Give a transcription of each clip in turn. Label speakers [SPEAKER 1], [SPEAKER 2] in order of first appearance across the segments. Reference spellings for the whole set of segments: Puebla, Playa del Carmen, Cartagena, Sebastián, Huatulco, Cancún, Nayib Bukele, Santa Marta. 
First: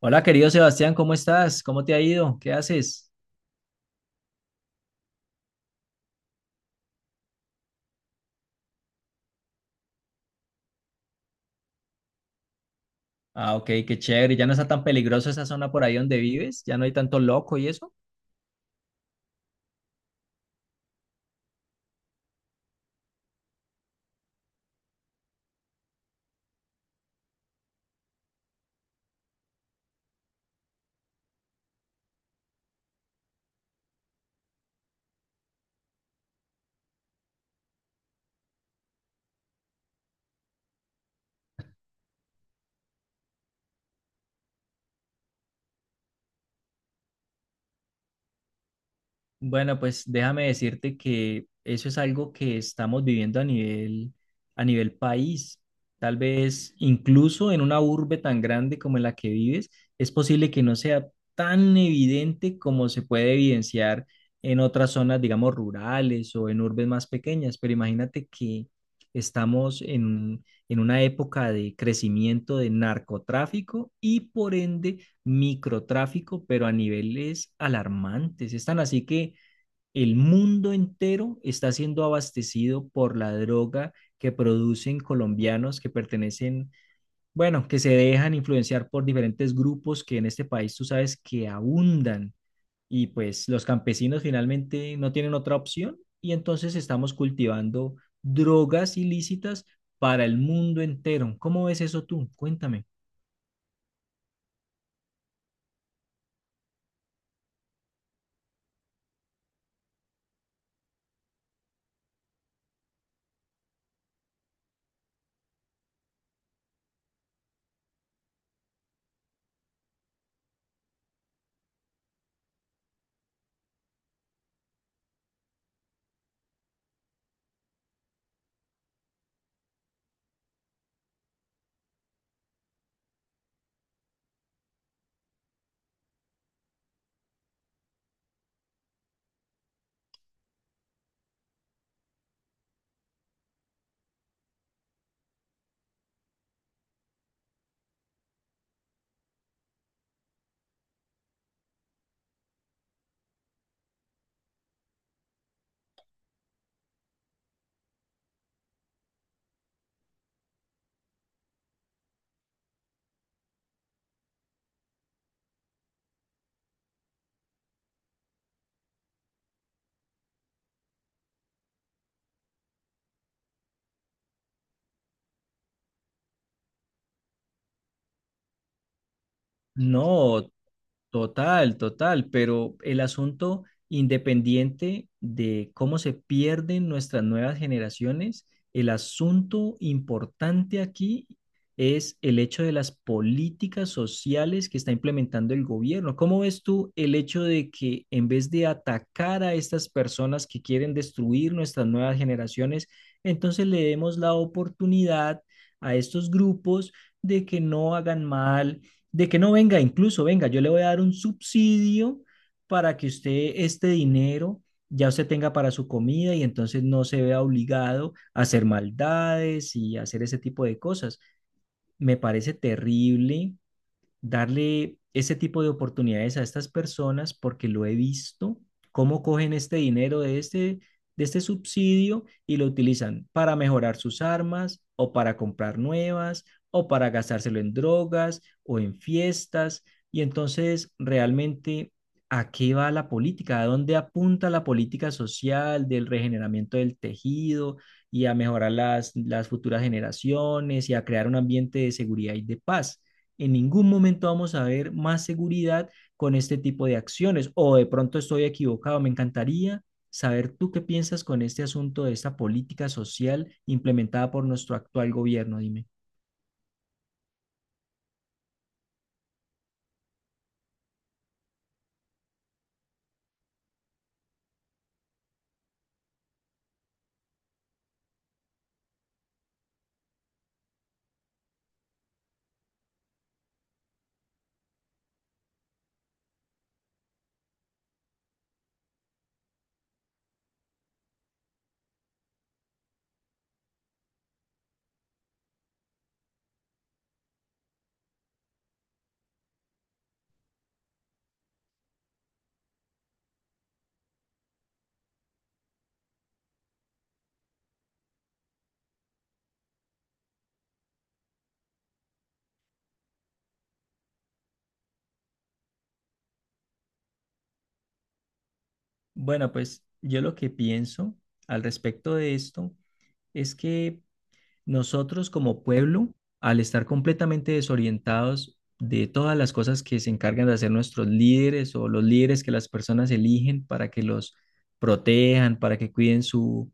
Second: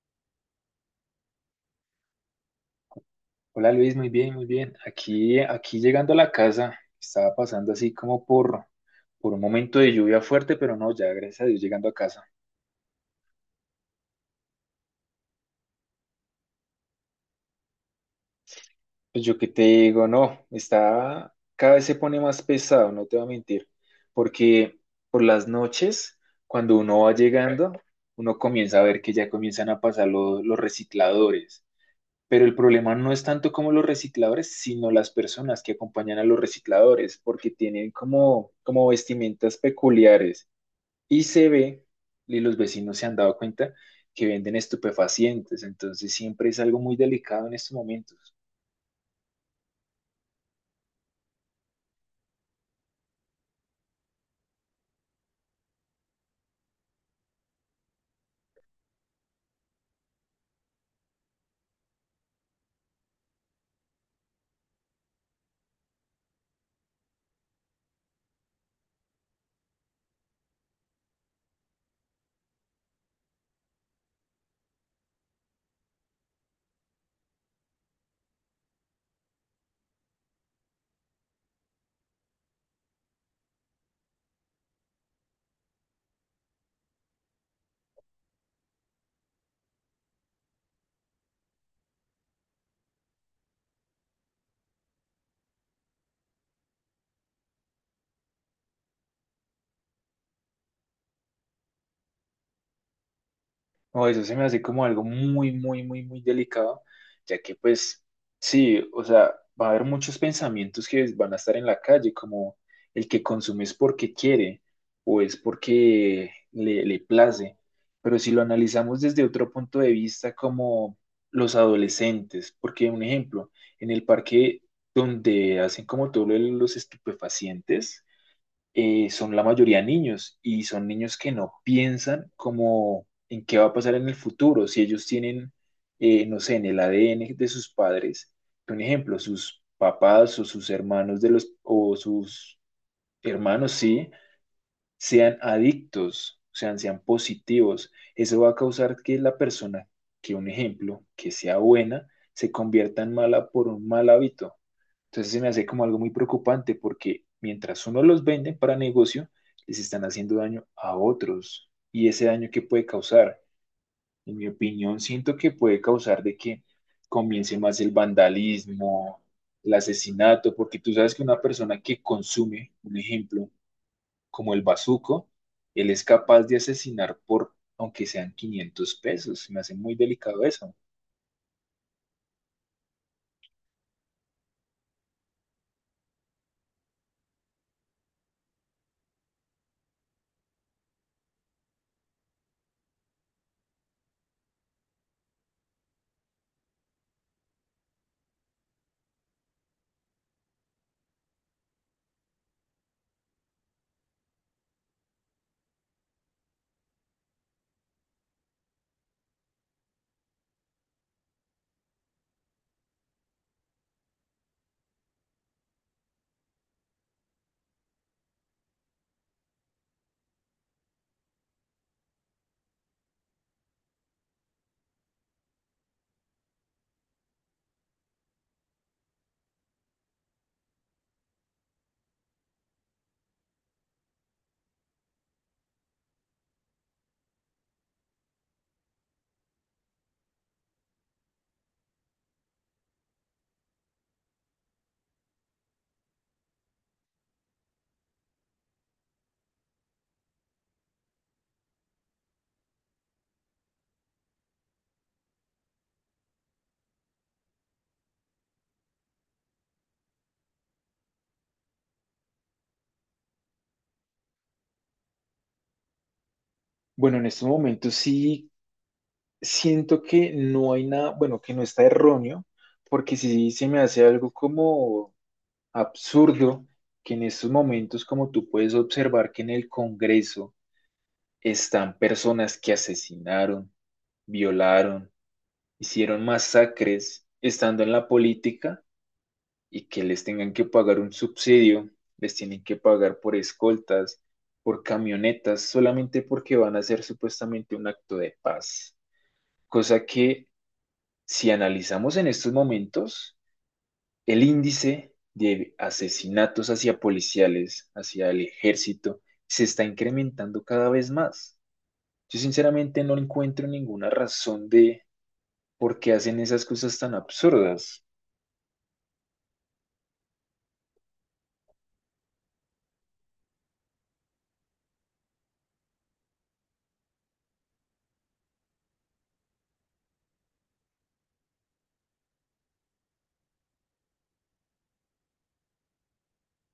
[SPEAKER 1] Hola, querido Sebastián, ¿cómo estás? ¿Cómo te ha ido? ¿Qué haces?
[SPEAKER 2] Hola Luis, muy bien, muy bien. Aquí llegando a la casa, estaba pasando así como por un momento de lluvia fuerte, pero no, ya gracias a Dios llegando a casa.
[SPEAKER 1] Ah, ok, qué chévere. ¿Ya no está tan peligroso esa zona por ahí donde vives? ¿Ya no hay tanto loco y eso?
[SPEAKER 2] Pues yo qué te digo, no, está, cada vez se pone más pesado, no te voy a mentir, porque por las noches, cuando uno va llegando, uno comienza a ver que ya comienzan a pasar los recicladores. Pero el problema no es tanto como los recicladores, sino las personas que acompañan a los recicladores, porque tienen como vestimentas peculiares. Y se ve, y los vecinos se han dado cuenta, que venden estupefacientes. Entonces siempre es algo muy delicado en estos momentos.
[SPEAKER 1] Bueno, pues déjame decirte que eso es algo que estamos viviendo a nivel país. Tal vez incluso en una urbe tan grande como en la que vives, es posible que no sea tan evidente como se puede evidenciar en otras zonas, digamos, rurales o en urbes más pequeñas. Pero imagínate que en una época de crecimiento de narcotráfico y por ende microtráfico, pero a niveles alarmantes. Están así que el mundo entero está siendo abastecido por la droga que producen colombianos que pertenecen, bueno, que se dejan influenciar por diferentes grupos que en este país tú sabes que abundan y pues los campesinos finalmente no tienen otra opción y entonces estamos cultivando drogas ilícitas para el mundo entero. ¿Cómo ves eso tú? Cuéntame.
[SPEAKER 2] O eso se me hace como algo muy, muy, muy, muy delicado, ya que pues sí, o sea, va a haber muchos pensamientos que van a estar en la calle, como el que consume es porque quiere o es porque le place, pero si lo analizamos desde otro punto de vista, como los adolescentes, porque un ejemplo, en el parque donde hacen como todo lo de los estupefacientes, son la mayoría niños y son niños que no piensan como en qué va a pasar en el futuro. Si ellos tienen, no sé, en el ADN de sus padres, un ejemplo, sus papás o sus hermanos o sus hermanos, sí, sean adictos, sean positivos. Eso va a causar que la persona, que un ejemplo, que sea buena, se convierta en mala por un mal hábito. Entonces se me hace como algo muy preocupante porque mientras uno los vende para negocio, les están haciendo daño a otros. Y ese daño que puede causar, en mi opinión, siento que puede causar de que comience más el vandalismo, el asesinato, porque tú sabes que una persona que consume, un ejemplo, como el bazuco, él es capaz de asesinar por, aunque sean 500 pesos. Se me hace muy delicado
[SPEAKER 1] No.
[SPEAKER 2] eso.
[SPEAKER 1] Total, total, pero el asunto independiente de cómo se pierden nuestras nuevas generaciones, el asunto importante aquí es el hecho de las políticas sociales que está implementando el gobierno. ¿Cómo ves tú el hecho de que en vez de atacar a estas personas que quieren destruir nuestras nuevas generaciones, entonces le demos la oportunidad a estos grupos de que no hagan mal? De que no venga, incluso venga, yo le voy a dar un subsidio para que usted este dinero ya usted tenga para su comida y entonces no se vea obligado a hacer maldades y hacer ese tipo de cosas. Me parece terrible darle ese tipo de oportunidades a estas personas porque lo he visto, cómo cogen este dinero de este subsidio y lo utilizan para mejorar sus armas o para comprar nuevas o para gastárselo en drogas o en fiestas. Y entonces, realmente, ¿a qué va la política? ¿A dónde apunta la política social del regeneramiento del tejido y a mejorar las futuras generaciones y a crear un ambiente de seguridad y de paz? En ningún momento vamos a ver más seguridad con este tipo de acciones. O de pronto estoy equivocado. Me encantaría saber tú qué piensas con este asunto de esta política social implementada por nuestro actual gobierno. Dime.
[SPEAKER 2] Bueno, en estos momentos sí siento que no hay nada, bueno, que no está erróneo, porque si se me hace algo como absurdo que en estos momentos, como tú puedes observar que en el Congreso están personas que asesinaron, violaron, hicieron masacres estando en la política y que les tengan que pagar un subsidio, les tienen que pagar por escoltas, por camionetas, solamente porque van a hacer supuestamente un acto de paz, cosa que... Si analizamos en estos momentos el índice de asesinatos hacia policiales, hacia el ejército, se está incrementando cada vez más. Yo sinceramente no encuentro ninguna razón de por qué hacen esas cosas tan absurdas.
[SPEAKER 1] Bueno, pues yo lo que pienso al respecto de esto es que nosotros como pueblo, al estar completamente desorientados de todas las cosas que se encargan de hacer nuestros líderes o los líderes que las personas eligen para que los protejan, para que cuiden su,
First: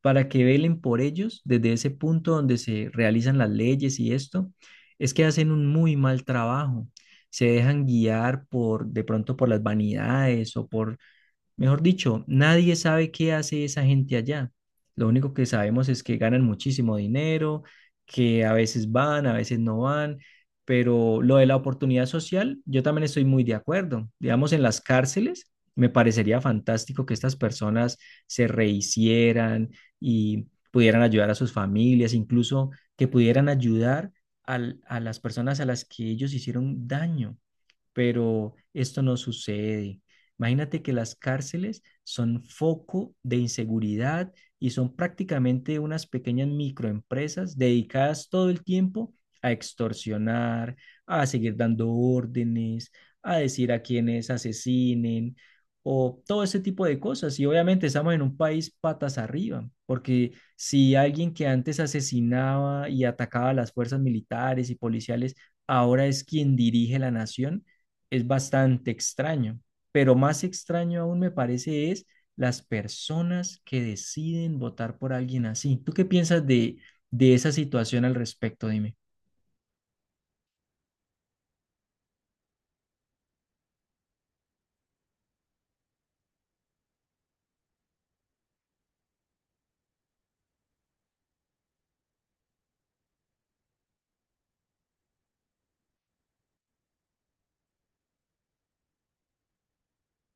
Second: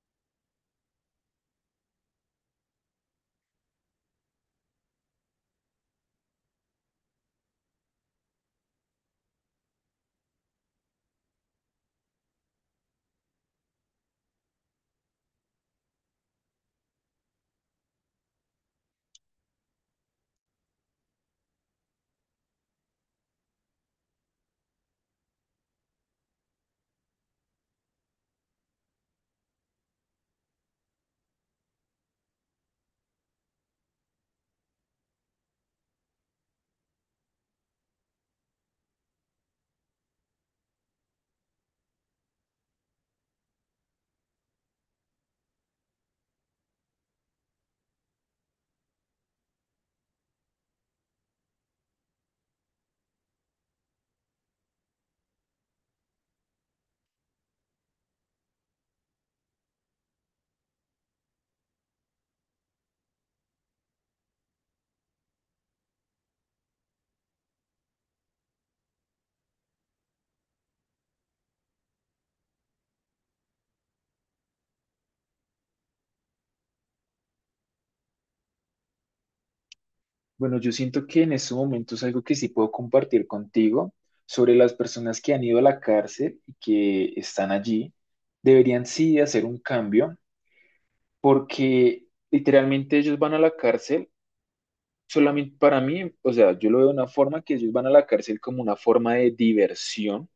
[SPEAKER 1] para que velen por ellos desde ese punto donde se realizan las leyes y esto, es que hacen un muy mal trabajo. Se dejan guiar por, de pronto por las vanidades o por... Mejor dicho, nadie sabe qué hace esa gente allá. Lo único que sabemos es que ganan muchísimo dinero, que a veces van, a veces no van, pero lo de la oportunidad social, yo también estoy muy de acuerdo. Digamos, en las cárceles, me parecería fantástico que estas personas se rehicieran y pudieran ayudar a sus familias, incluso que pudieran ayudar a las personas a las que ellos hicieron daño, pero esto no sucede. Imagínate que las cárceles son foco de inseguridad y son prácticamente unas pequeñas microempresas dedicadas todo el tiempo a extorsionar, a seguir dando órdenes, a decir a quienes asesinen o todo ese tipo de cosas. Y obviamente estamos en un país patas arriba, porque si alguien que antes asesinaba y atacaba a las fuerzas militares y policiales ahora es quien dirige la nación, es bastante extraño, pero más extraño aún me parece es las personas que deciden votar por alguien así. ¿Tú qué piensas de esa situación al respecto?
[SPEAKER 2] Bueno, yo siento que en estos momentos algo que sí puedo compartir contigo sobre las personas que han ido a la cárcel y que están allí, deberían sí hacer un cambio porque literalmente ellos van a la cárcel solamente para mí, o sea, yo lo veo de una forma que ellos van a la cárcel como una forma de diversión,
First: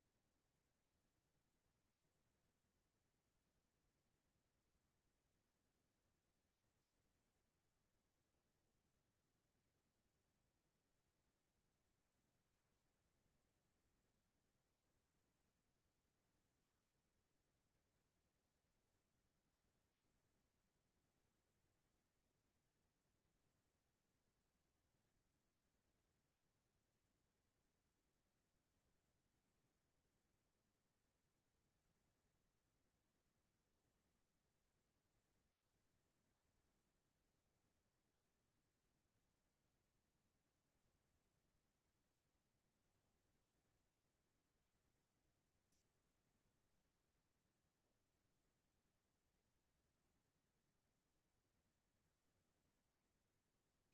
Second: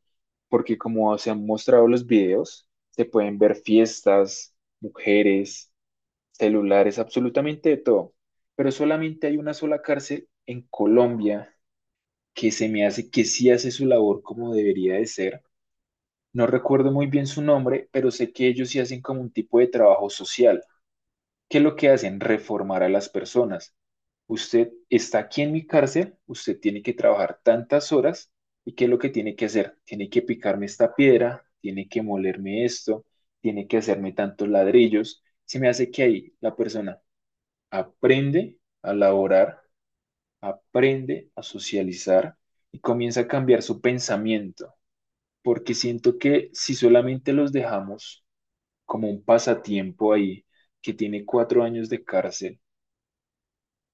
[SPEAKER 2] porque como se han mostrado los videos, se pueden ver fiestas, mujeres, celulares, absolutamente de todo. Pero solamente hay una sola cárcel en Colombia que se me hace que sí hace su labor como debería de ser. No recuerdo muy bien su nombre, pero sé que ellos sí hacen como un tipo de trabajo social. ¿Qué es lo que hacen? Reformar a las personas. Usted está aquí en mi cárcel, usted tiene que trabajar tantas horas y ¿qué es lo que tiene que hacer? Tiene que picarme esta piedra, tiene que molerme esto, tiene que hacerme tantos ladrillos. Se me hace que ahí la persona aprende a laborar, aprende a socializar y comienza a cambiar su pensamiento, porque siento que si solamente los dejamos como un pasatiempo ahí, que tiene 4 años de cárcel,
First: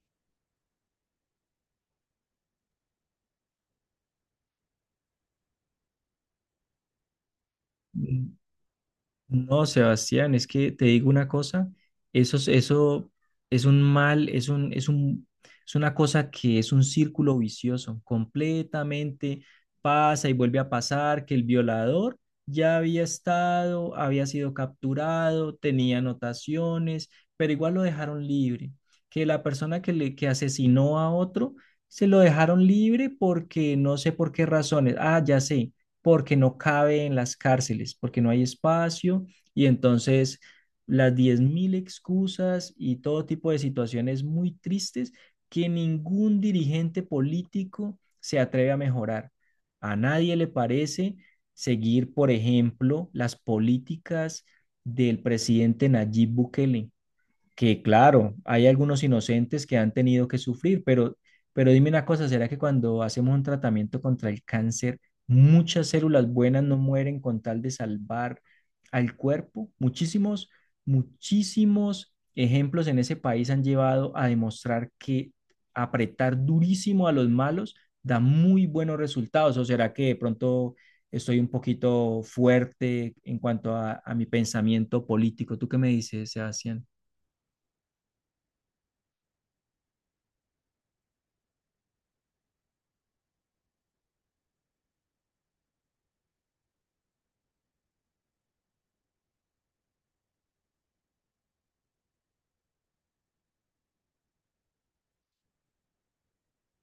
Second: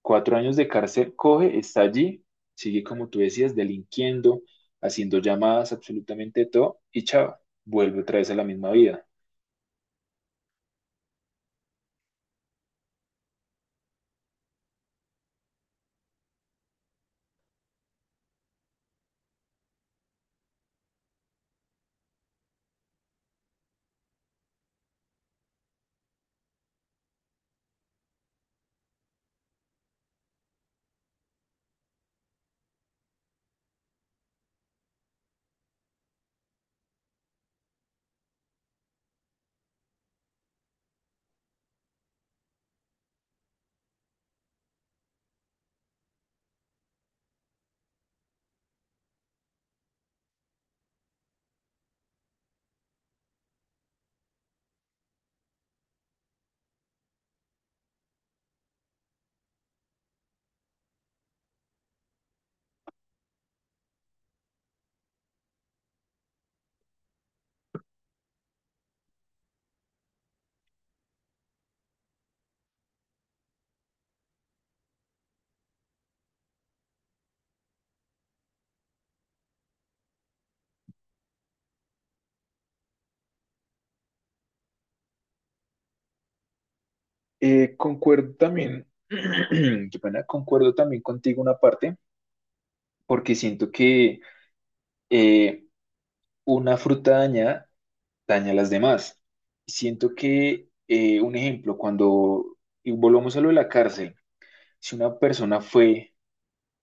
[SPEAKER 2] 4 años de cárcel coge, está allí, sigue como tú decías, delinquiendo, haciendo llamadas, absolutamente todo, y chao, vuelve otra vez
[SPEAKER 1] Dime.
[SPEAKER 2] a la misma vida.
[SPEAKER 1] No, Sebastián, es que te digo una cosa, eso es un mal, es una cosa que es un círculo vicioso, completamente pasa y vuelve a pasar que el violador ya había estado, había sido capturado, tenía anotaciones, pero igual lo dejaron libre, que la persona que asesinó a otro se lo dejaron libre porque no sé por qué razones, ah, ya sé, porque no cabe en las cárceles, porque no hay espacio y entonces las 10.000 excusas y todo tipo de situaciones muy tristes que ningún dirigente político se atreve a mejorar. A nadie le parece seguir, por ejemplo, las políticas del presidente Nayib Bukele que, claro, hay algunos inocentes que han tenido que sufrir, pero dime una cosa, ¿será que cuando hacemos un tratamiento contra el cáncer, muchas células buenas no mueren con tal de salvar al cuerpo? Muchísimos, muchísimos ejemplos en ese país han llevado a demostrar que apretar durísimo a los malos da muy buenos resultados, o será que de pronto... Estoy un poquito fuerte en cuanto a mi pensamiento político. ¿Tú qué me dices, Sebastián?
[SPEAKER 2] Concuerdo también, qué pena, concuerdo también contigo una parte, porque siento que eh, una fruta dañada daña a las demás. Siento que, un ejemplo, cuando, y volvamos a lo de la cárcel, si una persona fue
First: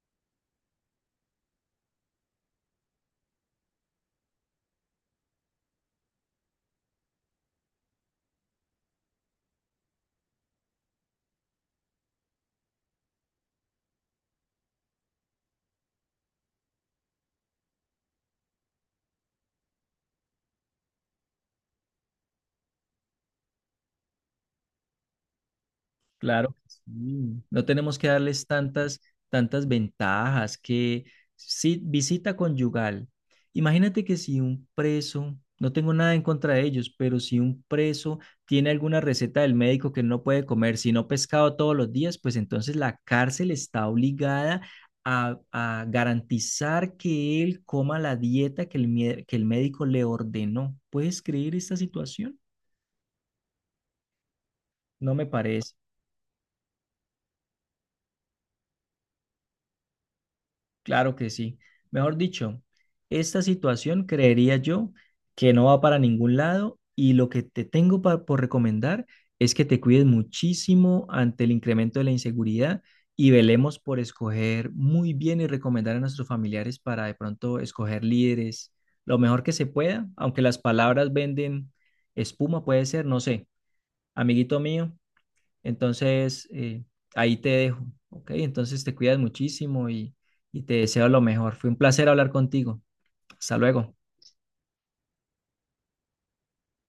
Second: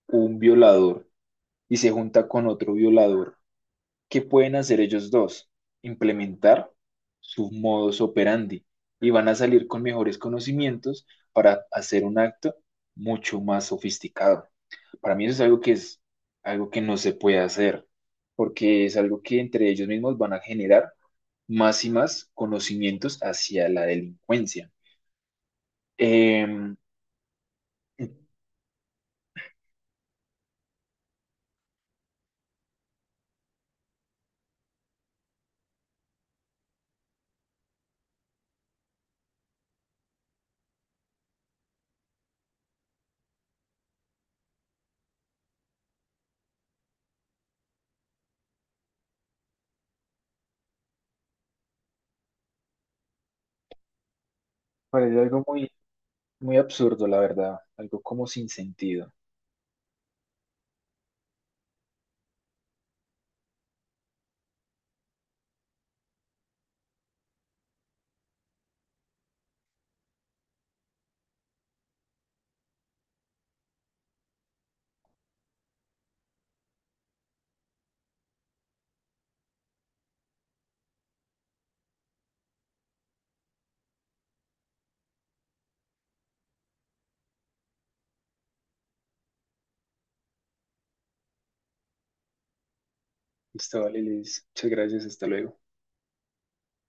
[SPEAKER 2] un violador y se junta con otro violador, ¿qué pueden hacer ellos dos? Implementar su modus operandi y van a salir con mejores conocimientos para hacer un acto mucho más sofisticado. Para mí eso es algo que no se puede hacer, porque es algo que entre ellos mismos van a generar más y más conocimientos hacia la delincuencia.
[SPEAKER 1] Claro que
[SPEAKER 2] Em,
[SPEAKER 1] sí. No tenemos que darles tantas, tantas ventajas que si, visita conyugal. Imagínate que si un preso, no tengo nada en contra de ellos, pero si un preso tiene alguna receta del médico que no puede comer, si no pescado todos los días, pues entonces la cárcel está obligada a garantizar que él coma la dieta que que el médico le ordenó. ¿Puedes creer esta situación? No
[SPEAKER 2] parece
[SPEAKER 1] me
[SPEAKER 2] algo muy,
[SPEAKER 1] parece.
[SPEAKER 2] muy absurdo, la verdad, algo como sin sentido.
[SPEAKER 1] Claro que sí. Mejor dicho, esta situación creería yo que no va para ningún lado y lo que te tengo por recomendar es que te cuides muchísimo ante el incremento de la inseguridad y velemos por escoger muy bien y recomendar a nuestros familiares para de pronto escoger líderes lo mejor que se pueda, aunque las palabras venden espuma, puede ser, no sé, amiguito mío. Entonces, ahí te dejo, ¿ok? Entonces te cuidas muchísimo y te deseo lo mejor. Fue un placer hablar contigo. Hasta
[SPEAKER 2] Listo,
[SPEAKER 1] luego.
[SPEAKER 2] vale, Liz. Muchas gracias, hasta luego.